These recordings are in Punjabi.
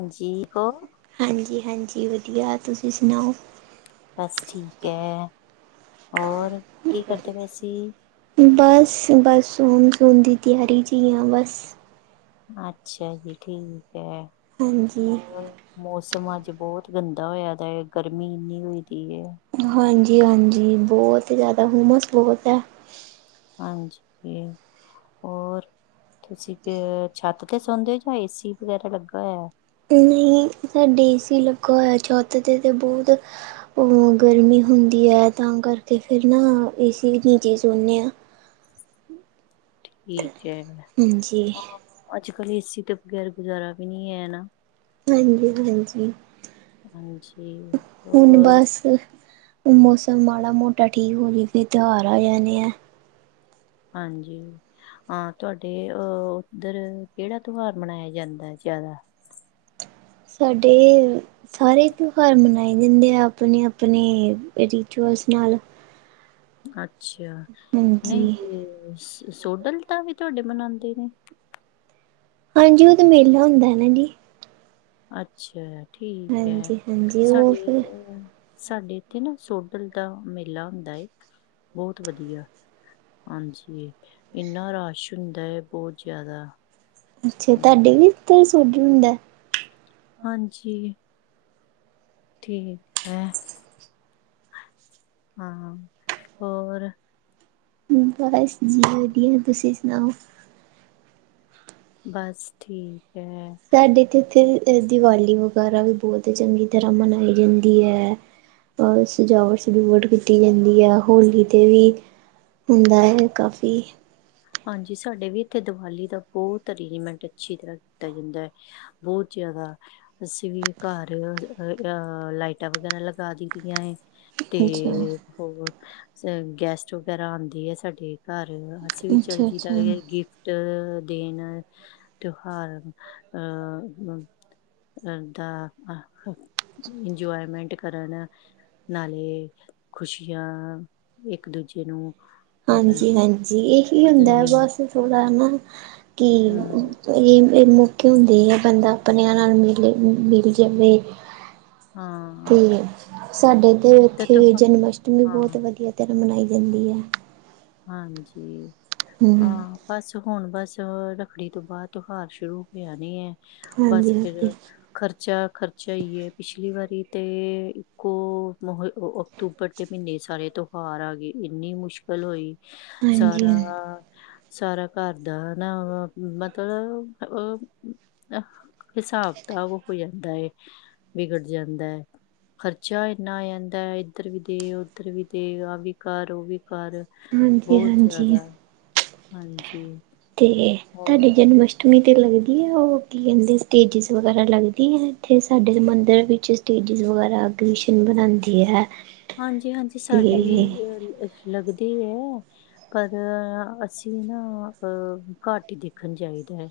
ਹਾਂ ਹਾਂਜੀ-ਹਾਂਜੀ, ਵਧੀਆ ਤੁਸੀਂ ਸੁਣਾਓ? ਬਸ ਠੀਕ ਹੈ। ਹੋਰ ਕੀ ਕਰਦੇ ਪਏ ਸੀ ਬਸ-ਬੱਸ ਹੁਣ ਸੋਣ ਦੀ ਤਿਆਰੀ 'ਚ ਹੀ ਹਾਂ ਬਸ। ਅੱਛਾ ਜੀ ਠੀਕ ਹੈ। ਹਾਂਜੀ। ਹੋਰ ਮੌਸਮ ਅੱਜ ਬਹੁਤ ਗੰਦਾ ਹੋਇਆ ਦਾ, ਗਰਮੀ ਇੰਨੀ ਹੋਈ ਦੀ। ਹਾਂਜੀ-ਹਾਂਜੀ, ਬਹੁਤ ਜ਼ਿਆਦਾ ਹੁਮਸ ਬਹੁਤ ਹੈ। ਹਾਂਜੀ। ਹੋਰ ਤੁਸੀਂ ਕਿ ਛੱਤ ਤੇ ਸੌਦੇ ਹੋ ਜਾਂ ਏਸੀ ਵਗੈਰਾ ਲੱਗਾ ਹੋਇਆ? ਨਹੀਂ, ਸਾਡੇ ਏਸੀ ਲੱਗਾ ਹੋਇਆ ਛੱਤ ਤਾਂ ਬਹੁਤ ਉਹ ਗਰਮੀ ਹੁੰਦੀ ਹੈ ਤਾਂ ਕਰਕੇ ਫਿਰ ਨਾ ਏ ਸੀ ਨੀਚੇ ਸੌਂਦੇ ਹਾਂ। ਠੀਕ ਹੈ, ਹਾਂਜੀ, ਅੱਜ-ਕੱਲ੍ਹ ਏਸੀ ਤੋਂ ਬਗੈਰ ਗੁਜ਼ਾਰਾ ਵੀ ਨਹੀਂ ਹੈਨਾ। ਹਾਂਜੀ-ਹਾਂਜੀ। ਹਾਂਜੀ। ਹੁਣ ਹੋਰ ਬਸ ਮੌਸਮ ਮਾੜਾ-ਮੋਟਾ ਠੀਕ ਹੋ ਜਾਵੇ ਫਿਰ ਤਿਉਹਾਰ ਆ ਜਾਣੇ ਆ। ਹਾਂਜੀ। ਹਾਂ, ਤੁਹਾਡੇ ਅਹ ਉੱਧਰ ਕਿਹੜਾ ਤਿਉਹਾਰ ਮਨਾਇਆ ਜਾਂਦਾ ਜ਼ਿਆਦਾ? ਸਾਡੇ ਸਾਰੇ ਤਿਉਹਾਰ ਮਨਾਏ ਜਾਂਦੇ ਆ ਆਪਣੇ-ਆਪਣੇ ਰਿਚੁਅਲਸ ਨਾਲ। ਅੱਛਾ, ਹਾਂਜੀ ਨਹੀਂ ਸੋਡਲ ਤਾਂ ਵੀ ਤੁਹਾਡੇ ਮਨਾਉਂਦੇ ਨੇ। ਹਾਂਜੀ, ਉਹ ਤਾਂ ਮੇਲਾ ਹੁੰਦਾ ਹੈਨਾ ਜੀ। ਅੱਛਾ, ਠੀਕ ਹੈ ਹਾਂਜੀ ਹਾਂਜੀ ਉਹ ਸਾਡੇ ਫਿਰ ਉਹ ਸਾਡੇ ਇੱਥੇ ਨਾ ਸੋਡਲ ਦਾ ਮੇਲਾ ਹੁੰਦਾ ਬਹੁਤ ਵਧੀਆ। ਹਾਂਜੀ, ਇੰਨਾ ਰਸ਼ ਹੁੰਦਾ ਹੈ ਬਹੁਤ ਜ਼ਿਆਦਾ। ਅੱਛਾ, ਤੁਹਾਡੇ ਹਮ, ਵੀ ਇਥੇ ਸੋਡਲ ਸੋਝ ਹੁੰਦਾ। ਹਾਂਜੀ। ਠੀਕ ਹੈਂ। ਹਾਂ, ਹੋਰ ਬਸ ਜੀ ਵਧੀਆ, ਤੁਸੀਂ ਸੁਣਾਓ? ਬਸ ਠੀਕ ਹੈ। ਸਾਡੇ ਇਥੇ- ਇੱਥੇ ਦੀਵਾਲੀ ਵਗੈਰਾ ਵੀ ਬਹੁਤ ਚੰਗੀ ਤਰ੍ਹਾਂ ਮਨਾਈ ਜਾਂਦੀ ਹੈ। ਬਹੁਤ ਸਜਾਵਟ-ਸੁਜੁਵਟ ਕੀਤੀ ਜਾਂਦੀ ਹੈ ਹੋਲੀ ਤੇ ਵੀ ਹੁੰਦਾ ਹੈ ਕਾਫੀ ਹਾਂਜੀ, ਸਾਡੇ ਵੀ ਇੱਥੇ ਦੀਵਾਲੀ ਦਾ ਬਹੁਤ ਅਰੇਂਜਮੈਂਟ ਅੱਛੀ ਤਰ੍ਹਾਂ ਕੀਤਾ ਜਾਂਦਾ ਹੈ। ਬਹੁਤ ਜ਼ਿਆਦਾ। ਅਸੀਂ ਵੀ ਘਰ ਅ ਲਾਈਟਾਂ ਵਗੈਰਾ ਲਗਾ ਦੀਦਿਆ ਵਾ। ਤੇ ਅੱਛਾ ਹੋਰ ਅ ਗੈਸਟ ਵਗੈਰਾ ਆਉਂਦੀ ਹੈ ਸਾਡੇ ਘਰ ਅੱਛਾ ਚੱਗੀ ਤਰਹ ਅੱਛਾ ਗਿਫਟ ਗਿਫਟ ਦੇਨ ਤਿਉਹਾਰ ਅਹ ਕਰਦਾ ਇੰਜੋਏਮੈਂਟ ਕਰਨ ਨਾਲੇ ਖੁਸ਼ੀਆਂ ਇੱਕ ਦੂਜੇ ਨੂੰ ਮਤਲਬ ਹਾਂਜੀ-ਹਾਂਜੀ, ਇਹੀ ਕਿ ਹੁੰਦਾ ਵਧਾਈਆਂ ਬਸ ਥੋੜਾ ਸਮਝਾਣਾ ਕਿ ਹਮ ਇਹ ਮੌਕੇ ਹੁੰਦੇ ਆ ਬੰਦਾ ਆਪਣਿਆਂ ਨਾਲ ਮਿਲੇ-ਮਿਲ ਜਾਵੇ। ਤੇ ਹਾਂ ਸਾਡੇ ਤੇ ਤੂੰ ਇਥੇ-ਇੱਥੇ ਜਨਮ ਅਸ਼ਟਮੀ ਬਹੁਤ ਹਾਂ ਵਧੀਆ ਧਰ੍ਹਾਂ ਮਨਾਈ ਜਾਂਦੀ ਹੈ। ਹੂੰ ਹਾਂਜੀ-ਹਾਂ। ਬਸ ਹੁਣ, ਬਸ ਰੱਖੜੀ ਤੋਂ ਬਾਅਦ ਤਿਉਹਾਰ ਸ਼ੁਰੂ ਹੋ ਜਾਣੇ ਹਾ। ਬਸ ਹਾਂਜੀ-ਹਾਂਜੀ, ਫੇਿਰ ਖਰਚਾ-ਖਰਚਾ ਹੀ ਹੈ, ਪਿਛਲੀ ਵਾਰੀ ਤੇ ਇੱਕੋ ਅਕਤੂਬਰ ਤੇ ਮਹੀਨੇ ਸਾਰੇ ਤਿਉਹਾਰ ਆ ਗਏ ਇੰਨੀ ਮੁਸ਼ਕਿਲ ਹੋਈ। ਸਾਰਾ ਸਾਰਾ ਘਰ ਦਾ ਨਾ ਮਤਲਬ ਉਹ ਹਿਸਾਬ ਕਿਤਾਬ ਹੋ ਜਾਂਦਾ ਹੈ, ਵਿਗੜ ਜਾਂਦਾ ਹੈ। ਖਰਚਾ ਇੰਨਾ ਆ ਜਾਂਦਾ ਇੱਧਰ ਵੀ ਦੇ, ਉੱਧਰ ਵੀ ਦੇ ਆਹ ਵੀ ਕਰ, ਉਹ ਵੀ ਕਰ ਬਹੁਤ ਹਾਂਜੀ-ਹਾਂਜੀ-ਹਾਂਜੀ ਜ਼ਿਆਦਾ, ਹਾਂਜੀ। ਠੀਕ ਏ ਤੇ ਤੁਹਾਡੀ ਹੋਰ ਜਨਮ ਅੱਠਮੀ ਤੇ ਲੱਗਦੀ ਹੈ ਉਹ, ਕਿ ਕਹਿੰਦੇ ਸਟੇਜਿਸ ਵਗੈਰਾ ਲੱਗਦੀ ਹੈ ਇੱਥੇ ਸਾਡੇ ਮੰਦਰ ਵਿੱਚ ਸਟੇਜਿਸ ਵਗੈਰਾ ਐਗਜਿਸ਼ਨ ਬਣਾਉਦੀ ਹੈ। ਹਾਂਜੀ-ਹਾਂਜੀ, ਸਾਡੇ ਤੇ ਵੀ ਅ ਲੱਗਦੇ ਏ ਪਰ, ਅਸੀਂ ਨਾ, ਘੱਟ ਹੀ ਦੇਖਣ ਜਾਈਦਾ ਹੈ।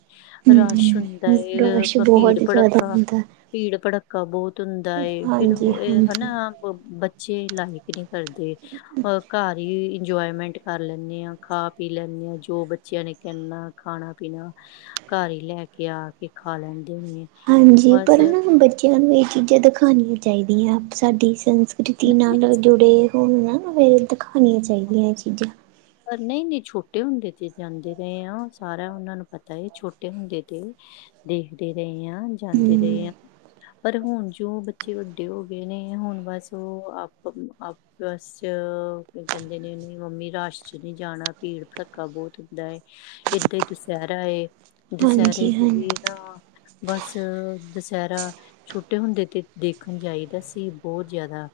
ਰਸ਼ ਹਮ ਹੁੰਦਾ ਏ, ਰਸ਼ ਭੀੜ ਬਹੁਤ ਜ਼ਿਆਦਾ -ਭੜਖਾ ਹੁੰਦਾ ਭੀੜ- ਭੜੱਕਾ ਬਹੁਤ ਹੁੰਦਾ ਏ। ਫੇਰ ਹਾਂਜੀ ਉਹ ਇਹ ਹਾਂਜੀ ਹਨਾ ਬੱਚੇ ਲਾਈਕ ਨੀ ਕਰਦੇ। ਘਰ ਹੀ ਇੰਜੋਏਮੈਂਟ ਕਰ ਲੈਂਦੇ ਹਾਂ। ਖਾ-ਪੀ ਲੈਂਦੇ ਹਾਂ, ਜੋ ਬੱਚਿਆਂ ਨੇ ਕਹਨਾ ਖਾਣਾ- ਪੀਣਾ ਘਰ ਹੀ ਲੈ ਕੇ ਆ ਕੇ ਖਾ ਲੈਂਦੇ ਨੇ ਹਾਂਜੀ, ਬਸ ਪਰ ਨਾ ਬੱਚਿਆਂ ਨੂੰ ਇਹ ਚੀਜ਼ਾਂ ਦਿਖਾਣੀਆਂ ਚਾਹੀਦੀਆਂ ਸਾਡੀ ਸੰਸ -ਕ੍ਰਿਤੀ ਨਹੀਂ-ਨਹੀਂ ਨਾਲ ਜੁੜੇ ਹੋਣ ਨਾ, ਫੇਰੇ ਦਿਖਾਣੀਆਂ ਚਾਹੀਦੀਆਂ ਇਹ ਚੀਜ਼ਾਂ ਪਰ ਨਹੀਂ-ਨਹੀਂ ਛੋਟੇ ਹੁੰਦੇ ਤੇ ਜਾਂਦੇ ਰਹੇ ਆ, ਸਾਰਾ ਉਹਨਾਂ ਨੂੰ ਪਤਾ ਹੈ, ਛੋਟੇ ਹੁੰਦੇ ਤੇ ਦੇਖਦੇ ਰਹੇ ਹਾਂ, ਜਾਂਦੇ ਰਹੇ ਹਮ ਹਾਂ। ਪਰ ਹੁਣ ਜੋ ਬੱਚੇ ਵੱਡੇ ਹੋ ਗਏ ਨੇ ਹੁਣ ਬਸ ਉਹ ਆਪ -ਪਸ ਚ -ਚ- ਚ ਬਸ ਕਹਿੰਦੇ ਨੇ ਉਹ ਮੰਮੀ ਰਾਸ਼ ਚ ਨਹੀਂ ਜਾਣਾ ਭੀੜ -ਭੜੱਕਾ ਬਹੁਤ ਹੁੰਦਾ ਏ, ਏਦਾਂ ਹੀ ਦੁਸਹਿਰਾ ਏ ਦੁਸਹਿਰੇ ਹਾਂਜੀ ਤੇ ਹਾਂ ਵੀ ਨਾ, ਬਸ ਦੁਸਹਿਰਾ ਛੋਟੇ ਹੁੰਦੇ ਤੇ ਦੇਖਣ ਜਾਈਦਾ ਸੀ ਬਹੁਤ ਜ਼ਿਆਦਾ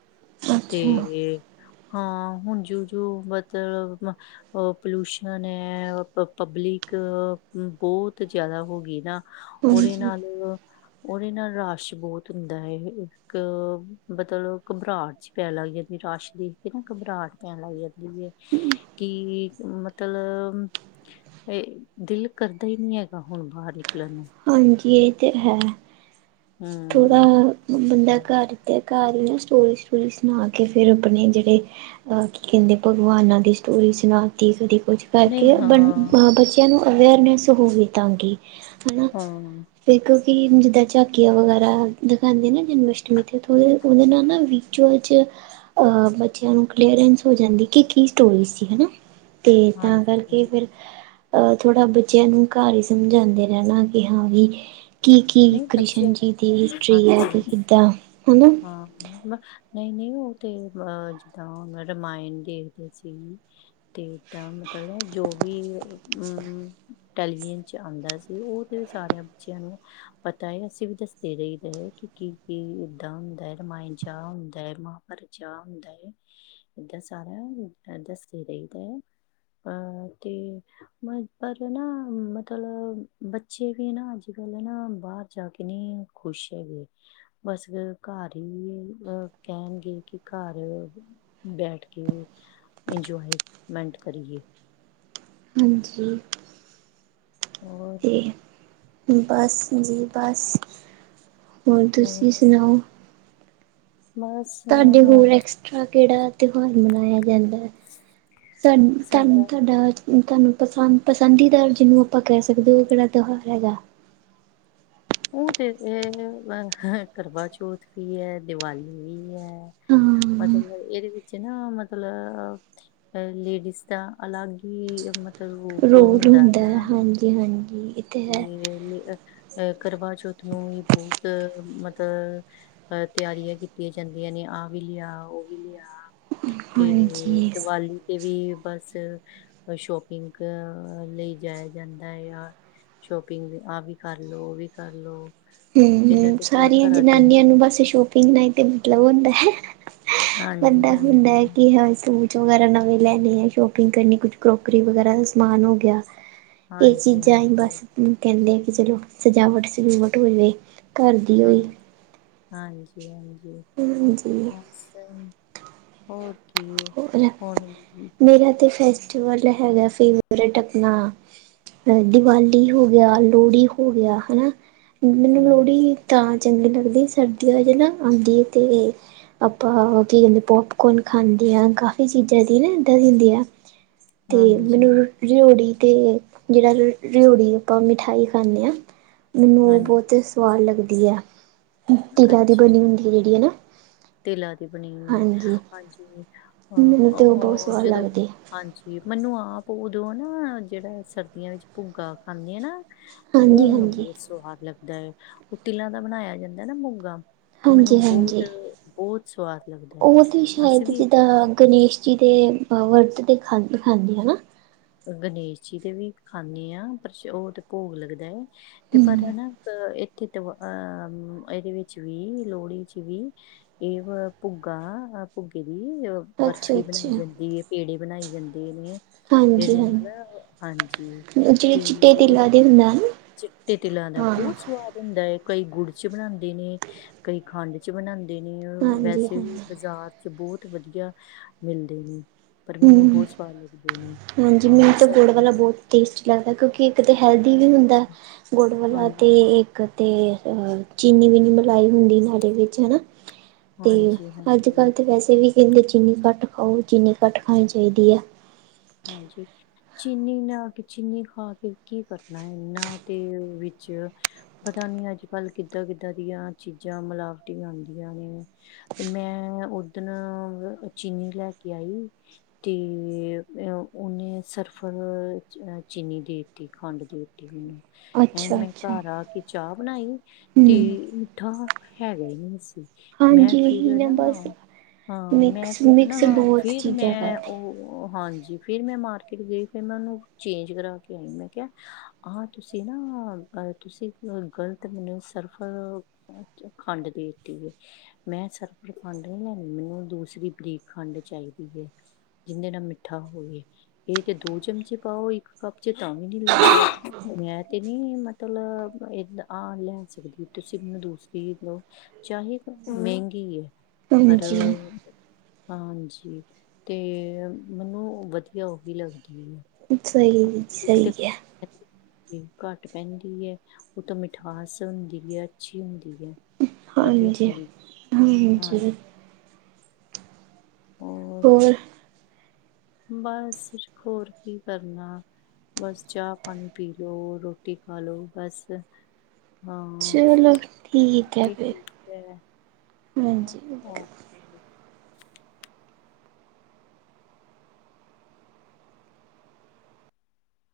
ਅੱਛਾ ਤੇ ਹਾਂ ਹੁਣ ਜੁ -ਜੁ ਮਤਲਬ ਪੋਲਊਸ਼ਨ ਹੈ, ਪਬਲਿਕ ਬਹੁਤ ਜ਼ਿਆਦਾ ਹੋ ਗਈ ਨਾ ਉਹਦੇ ਹਾਂਜੀ ਨਾਲ -ਉਹਦੇ ਨਾਲ ਰਸ਼ ਬਹੁਤ ਹੁੰਦਾ ਹੈ। ਇੱਕ ਮਤਲਬ ਘਬਰਾਹਟ ਚ ਪੈਣ ਲੱਗ ਜਾਂਦੀ ਰਸ਼ ਦੇਖ ਨਾ, ਘਬਰਾਹਟ ਪੈਣ ਲੱਗ ਜਾਂਦੀ ਏ ਕਿ ਮਤਲਬ ਇਹ ਦਿਲ ਕਰਦਾ ਹੀ ਨਹੀਂ ਹੈਗਾ ਹੁਣ ਬਾਹਰ ਨਿਕਲਣ ਨੂੰ ਹਾਂਜੀ, ਇਹ ਤੇ ਹੈ। ਥੋੜ੍ਹਾ ਹਮ ਬੰਦਾ ਘਰ ਤੇ ਘਰ ਨਾ ਸਟੋਰੀ-ਸਟੋਰੀ ਸੁਣਾ ਕੇ ਫੇਰ ਆਪਣੇ ਜਿਹੜੇ ਕੀ ਕਹਿੰਦੇ ਭਗਵਾਨਾਂ ਦੀ ਸਟੋਰੀ ਸੁਣਾਤੀ ਕਦੇ ਕੁਝ ਨਹੀਂ ਕਰਕੇ ਬ ਹਾਂ ਅ ਬੱਚਿਆਂ ਨੂੰ ਅਵੇਅਰਨੈਸ ਹੋਵੇ ਤਾਕੀ ਹਨਾ ਹਾਂ ਦੇਖੋ ਕਿ ਜਿੱਦਾਂ ਚ ਗਿਆ ਵਗੈਰਾ ਦਿਖਉਂਦੇ ਨਾ ਜਨਮਸ਼ਟਮੀ 'ਤੇ ਉਹਦੇ ਨਾਲ ਨਾ ਵਿਚੋਂ -ਵਿਚ ਅ ਬੱਚਿਆਂ ਨੂੰ ਕਲੀਅਰੈਂਸ ਹੋ ਜਾਂਦੀ ਸੀ ਕਿ ਸਟੋਰੀ ਸੀ ਹਨਾ ਤੇ ਤਾਂ ਹਾਂਜੀ ਕਰਕੇ ਹਾਂਜੀ ਫਿਰ ਅਹ ਥੋੜਾ ਬੱਚਿਆਂ ਨੂੰ ਘਰ ਹੀ ਸਮਝਾਉਂਦੇ ਰਹਿਣਾ ਕਿ ਹਾਂ ਵੀ ਕੀ ਕੀ ਨਹੀਂ ਬੱਚਿਆਂ ਕ੍ਰਿਸ਼ਨ ਜੀ ਦੀ ਹਿਸਟਰੀ ਹੈ ਕਿ ਹਾਂਜੀ ਕਿੱਦਾਂ, ਹਨਾ। ਨਹੀਂ -ਨਹੀਂ ਉਹ ਤੇ ਅ ਜਿੱਦਾਂ ਹਣ ਰਾਮਾਇਣ ਦੇਖਦੇ ਸੀ। ਤੇ ਇੱਦਾਂ ਮਤਲਬ ਜੋ ਵੀ ਮ -ਮ -ਮ ਟੈਲੀਵਿਜ਼ਨ 'ਚ ਆਉਂਦਾ ਸੀ। ਉਹ ਤੇ ਵੀ ਸਾਰਿਆਂ ਬੱਚਿਆਂ ਨੂੰ ਪਤਾ ਹੈ ਅਸੀਂ ਵੀ ਦੱਸਦੇ ਰਹੀ ਦਾ ਹੈ ਕਿ ਕੀ -ਕੀ -ਡਾ ਹੁੰਦਾ ਹੈ ਰਾਮਾਇਣ 'ਚ ਆਹ ਹੁੰਦਾ ਹੈ। ਮਹਾਭਾਰਤ 'ਚ ਆਹ ਹੁੰਦਾ ਹੈ। ਏਦਾਂ ਸਾਰਾ ਦੱਸਦੇ ਰਹੀਦਾ ਹੈ। ਪਰ ਤੇ ਪਰ ਨਾ ਮਤਲਬ ਬੱਚੇ ਵੀ ਨਾ ਅੱਜ- ਕੱਲ੍ਹ ਨਾ ਬਾਹਰ ਜਾ ਕੇ ਨੀ ਖੁਸ਼ ਹੈਗੇ। ਬਸ ਘਰ ਹੀ ਅਹ ਕਹਿਣਗੇ ਕਿ ਘਰ ਬੈਠ ਕੇ ਇੰਜੋਏ -ਮੈਂਟ ਕਰੀਏ। ਹਾਂਜੀ ਔਰ ਤੇ ਬਸ ਜੀ ਬਸ, ਹੋਰ ਤੁਸੀਂ ਸੁਣਾਓ? ਬਸ ਤੁਹਾਡੇ ਹੋਰ ਹੁਣ ਐਕਸਟਰਾ ਕਿਹੜਾ ਤਿਉਹਾਰ ਮਨਾਇਆ ਜਾਂਦਾ ਹੈ। ਸਾ ਤੁਹਾਨੂੰ ਸਾਡਾ ਤੁਹਾਡਾ ਤੁਹਾਨੂੰ ਪਸੰਦ ਪਸੰਦੀਦਾਰ ਜਿਹਨੂੰ ਆਪਾਂ ਕਹਿ ਸਕਦੇ ਹਾਂ, ਉਹ ਕਿਹੜਾ ਤਿਉਹਾਰ ਹੈਗਾ। ਉਹ ਤੇ ਇਹ ਕਰਵਾਚੌਥ ਵੀ ਹੈ, ਦੀਵਾਲੀ ਵੀ ਹੈ। ਹਾਂ ਮਤਲਬ ਇਹਦੇ ਵਿੱਚ ਤੇ ਨਾ ਮਤਲਬ ਅ ਲੇਡੀਜ਼ ਦਾ ਅਲੱਗ ਈ ਮਤ ਤੇ ਰੁਕ ਹੁੰਦਾ ਨਾ। ਜੀ ਹਾਂਜੀ, ਤੇ ਹੈ ਨਵੀਂ ਵਿਅੋਹਲੀ ਤੇ ਕਰਵਾ ਚੌਥ ਨੂੰ ਵੀ ਬੋਤ ਮਤਲ ਅ ਤਿਆਰੀਆਂ ਕੀਤੀਆਂ ਜਾਂਦੀਆਂ ਨੇ, ਆਹ ਵੀ ਲਿਆ ਉਹ ਵੀ ਲਿਆ। ਤੇ ਹਾਂਜੀ ਦਵਾਲੀ ਤੇ ਵੀ ਬਸ ਸ਼ੋਪਿੰਗ ਲਈ ਜਾਇਆ ਜਾਂਦਾ ਆ। ਸ਼ੋਪਿੰਗ ਆਹ ਵੀ ਕਰ ਲੋ, ਉਹ ਵੀ ਕਰ ਲੋ। ਪਹਿਲਾਂ ਹੂੰ-ਹੂੰ, ਤੇ ਘ- ਸਾਰੀਆਂ ਘਰਾਂ ਦੇ ਜਨਾਨੀਆਂ ਨੂੰ ਬਸ ਸ਼ੋਪਿੰਗ ਨਾਲ ਹੀ ਤੇ ਮਤਲਬ ਹੁੰਦਾ। ਹਾਂਜੀ ਬੰਦਾ ਹੁੰਦਾ ਹੈ, ਹਾਂਜੀ ਕਿ ਹੋਰ ਸੂਟ ਵਗੈਰਾ ਨਵੇਂ ਲੈਣੇ ਐ, ਸ਼ੋਪਿੰਗ ਕਰਨੀ, ਕੁਛ ਕਰੋਕਰੀ ਵਗੈਰਾ ਦਾ ਸਮਾਨ ਹੋ ਗਿਆ। ਇਹ ਹਾਂਜੀ ਚੀਜ਼ਾਂ ਹੀ ਹਾਂਜੀ ਬਸ ਕਹਿੰਦੇ ਆ, ਕਿ ਚਲੋ ਸਜਾਵਟ ਸੁਜਾਵਟ ਹੋਵੇ। ਹਾਂ, ਹਾਂਜੀ- ਹਾਂਜੀ ਹਾਂਜੀ ਬਸ ਹੋਰ ਕੀ ਏ, ਹੋਰ ਹੁਣ ਮੇਰਾ ਤੇ ਫੈਸ ਇਹ ਵਾਲਾ ਹੈਗਾ ਫੇਵਰੇਟ ਆਪਣਾ। ਅਹ ਦੀਵਾਲੀ ਹੋ ਗਿਆ, ਲੋਹੜੀ ਹੋ ਗਿਆ ਹਨਾ, ਮੈਨੂੰ ਹਮ ਲੋਹੜੀ ਤਾਂ ਚੰਗੀ ਲੱਗਦੀ ਏ, ਸਰਦੀਆਂ ਚ ਨਾ ਆਂਦੀ ਤੇ। ਆਪਾਂ ਹੋਰ ਕੀਦੇ ਪੋਪਕੋਨ ਖਾਣ ਦੀਆਂ ਕਾਫੀ ਚੀਜ਼ਾਂ ਦੀ ਨਾ ਇੱਦਾਂ ਦੀ ਹੁੰਦੇ ਆ, ਤੇ ਹਾਂਜੀ ਮੈਨੂੰ ਲੋਹੜੀ ਤੇ ਜਿਹੜਾ ਰਿਓ ਰਿਓੜੀ ਆਪਾਂ ਮਿਠਾਈ ਖਾਂਨੇ ਹਾਂ। ਮੈਨੂੰ ਉਹ ਹਾਂਜੀ ਬਹੁਤ ਸਵਾਦ ਲੱਗਦੀ ਐ, ਤਿਲਾਂ ਦੀ ਅੱਛਾ ਬਣੀ ਜੀ ਹੁੰਦੀ ਐ ਜਿਹੜੀ ਹੈ ਨਾ। ਤਿਲਾਂ ਦੀ ਬਣੀ ਐ, ਹਾਂਜੀ ਹਾਂਜੀ ਮੈਨੂੰ ਅਹ ਤਾਂ ਬਹੁਤ ਉਹ ਸਵਾਦ ਜਦੋਂ ਲੱਗਦੀ ਹਾਂਜੀ ਮੈਨੂੰ ਆਪ ਉਦੋਂ ਨਾ, ਜਿਹੜਾ ਸਰਦੀਆਂ ਵਿੱਚ ਭੁੱਗਾ ਖਾਂਦੇ ਆ ਨਾ ਤੇ ਉਹ ਹਾਂਜੀ ਮੈਨੂੰ ਹਾਂਜੀ ਬਹੁਤ ਸਵਾਦ ਲੱਗਦਾ, ਉਹ ਤਿਲਾਂ ਦਾ ਬਣਾਇਆ ਜਾਂਦਾ ਨਾ ਮੋਗਾ ਹਾਂਜੀ ਮੈਨੂੰ ਬੋਤ- ਹਾਂਜੀ ਬੋਤ ਸਵਾਦ ਲੱਗਦਾ ਹੈ ਉਹ ਤੀ ਅਸੀਂ ਸ਼ਾਇਦ, ਵੀ ਜਿੱਦਾਂ ਗਣੇਸ਼ ਜੀ ਦੇ ਵਰਤ ਦੇ ਖਾਂ ਖਾਂਦੇ ਹਨਾ। ਗਣੇਸ਼ ਜੀ ਤੇ ਵੀ ਖਾਂਨੇ ਆਂ, ਪਰ ਉਹ ਤੇ ਭੋਗ ਲੱਗਦਾ, ਤੇ ਪਰ ਹੂੰ। ਹਨਾ ਇੱਥੇ ਤੇ ਅਹ ਇਹਦੇ ਵਿੱਚ ਵੀ, ਲੋਹੜੀ ਚ ਵੀ ਇਹ ਵਾ ਭੁੱਗਾ, ਭੁੱਗੇੇ ਦੀ ਬਰਫ਼ੀ ਅੱਛਾ-ਅੱਛਾ, ਬਣਾਈ ਜਾਂਦੀ ਐ, ਪੇੜੇ ਬਣਾਏ ਜਾਂਦੇ ਨੇ। ਇਹਦੇ ਨਾਲ ਹਾਂਜੀ-ਹਾਂਜੀ ਹਾਂਜੀ, ਤਿੰਗ ਤੇਰੇ ਨਾਲ ਚਿੱਟੇ ਤਿਲਾਂ ਦਾ ਬਹੁਤ ਸਵਾਦ ਹੁੰਦਾ ਐ, ਕਈ ਗੁੜ ਚ ਬਣਾਂਦੇ ਨੇ, ਕਈ ਖੰਡ ਚ ਬਣਾਂਦੇ ਨੇ, ਵੈਸੇ ਵੀ ਹਾਂਜੀ-ਹਾਂਜੀ, ਬਾਜ਼ਾਰ ਚ ਬਹੁਤ ਵਧੀਆ ਮਿਲਦੇ ਨੇ। ਪਰ ਮੈਨੂੰ ਹੂੰ। ਬਹੁਤ ਸਵਾਦ ਲੱਗਦੇ ਨੇ, ਹਾਂਜੀ ਮੈਨੂੰ ਹਾਂ ਤਾਂ ਗੁੜ ਸਰਦੀ ਵਾਲਾ ਵੇਲੇ ਬਹੁਤ ਟੇਸਟੀ ਲੱਗਦਾ, ਕਿਉਂਕਿ ਇੱਕ ਤੇ ਹੈਲਦੀ ਵੀ ਹੁੰਦਾ ਗੁੜ ਵਾਲਾ, ਤੇ ਹਾਂਜੀ, ਤੇ ਕਦੇ ਚੀਨੀ ਵੀ ਨੀ ਮਿਲਾਈ ਹੁੰਦੀ ਨਾਲੇ ਵਿੱਚ ਹਨਾ। ਤੇ ਹਾਂਜੀ, ਅੱਜ- ਹਾਂਜੀ, ਕੱਲ੍ਹ ਤੇ ਵੈਸੇ ਵੀ ਕਹਿੰਦੇ ਚੀਨੀ ਘੱਟ ਖਾਓ, ਚੀਨੀ ਘੱਟ ਖਾਣੀ ਚਾਹੀਦੀ ਐ। ਹਾਂਜੀ। ਚੀਨੀ ਨਾ ਕੇ, ਚੀਨੀ ਖਾ ਕੇ ਕੀ ਕਰਨਾ, ਇਨਾਂ ਤੇ ਵਿੱਚ ਪਤਾ ਨੀ ਅੱਜ- ਕੱਲ੍ਹ ਕਿੱਦਾਂ- ਕਿੱਦਾਂ ਦੀਆਂ ਚੀਜ਼ਾਂ ਮਿਲਾਵਟੀ ਆਂਦੀਆਂ ਨੇ। ਮੈਂ ਉਦਨ ਚੀਨੀ ਲੈ ਕੇ ਆਈ ਤੇ ਉਹਨੇ ਸਰਫਰ ਚੀਨੀ ਦੇ ਦਿੱਤੀ, ਖੰਡ ਦੇ ਦਿੱਤੀ ਉਹਨੂੰ। ਐਂ ਮੈਂ ਅੱਛਾ-ਅੱਛਾ। ਘਰ ਆ ਕੇ ਚਾਹ ਬਣਾਈ, ਹੂੰ, ਤੇ ਮਿੱਠਾ ਹੈਗੀ ਹੀ ਨਹੀਂ ਸੀ, ਮੈਂ ਹਾਂਜੀ ਇਹੀ ਫੇਰ ਨਾ ਬਸ ਹਾਂ ਮੈਂ ਮਿਕਸ ਫੇਰ ਨਾ, ਮਿਕਸ ਬਹੁਤ ਫੇਰ ਚੀਜ਼ਾਂ ਮੈਂ ਕਰਦੇ ਉਹ ਹਾਂਜੀ। ਜੀ ਫੇਰ ਮੈਂ ਮਾਰਕੀਟ ਗਈ, ਫੇਰ ਮੈਂ ਉਹਨੂੰ ਚੇਂਜ ਕਰਾ ਕੇ ਆਈ। ਮੈਂ ਕਿਹਾ ਆਹ ਤੁਸੀਂ ਨਾ ਤੁਸੀਂ ਗਲਤ ਮੈਨੂੰ ਸਰਫਲ ਖੰਡ ਦੇਤੀ ਏ! ਮੈਂ ਸਰਫ਼ਰ ਖੰਡ ਨੀ ਲੈਣੀ, ਮੈਨੂੰ ਦੂਸਰੀ ਬਰੀਕ ਖੰਡ ਚਾਹੀਦੀ ਏ। ਜਿੰਨੇ ਦਾ ਮਿੱਠਾ ਹੋਵੇ। ਇਹ ਤੇ ਦੋ ਚਮਚੇ ਪਾਓ ਇੱਕ ਕੱਪ ਚ ਤਾਂ ਵੀ ਨੀ ਲੱਗਦੀ। ਮੈਂ ਤੇ ਨੀ ਮਤਲਬ ਇਦ ਆ ਲੈ ਸਕਦੀ, ਤੁਸੀਂ ਮੈਨੂੰ ਦੂਸਰੀ ਦੋ। ਚਾਹੇ ਮਹਿੰਗੀ ਹੈ। ਪਰ, ਹਾਂਜੀ ਹਾਂਜੀ। ਤੇ। ਮੈਨੂੰ ਵਧੀਆ ਉਹੀ ਲੱਗਦੀ ਹੈ। ਸਹੀ, ਕਿਤੇ ਸਹੀ ਹੈ। ਘੱਟ ਪੈਂਦੀ ਹੈ। ਉਹ ਤੌ ਮਿਠਾਸ ਹੁੰਦੀ ਹੈ ਅੱਛੀ ਹੁੰਦੀ ਹੈ। ਵਧੀਆ ਹਾਂਜੀ ਹੁੰਦੀ, ਹਾਂ। ਹਾਂਜੀ ਹੋਰ? ਬਸ, ਹੋਰ ਕੀ ਕਰਨਾ। ਬਸ, ਚਾਹ- ਪਾਣੀ ਪੀ ਲੋੋ ਰੋਟੀ ਖਾਲੋ ਬਸ। ਹਾਂ, ਚਲੋ ਹੈ ਠੀਕ ਫਿਰ ਹੈ। ਹਾਂਜੀ ਓਕੇ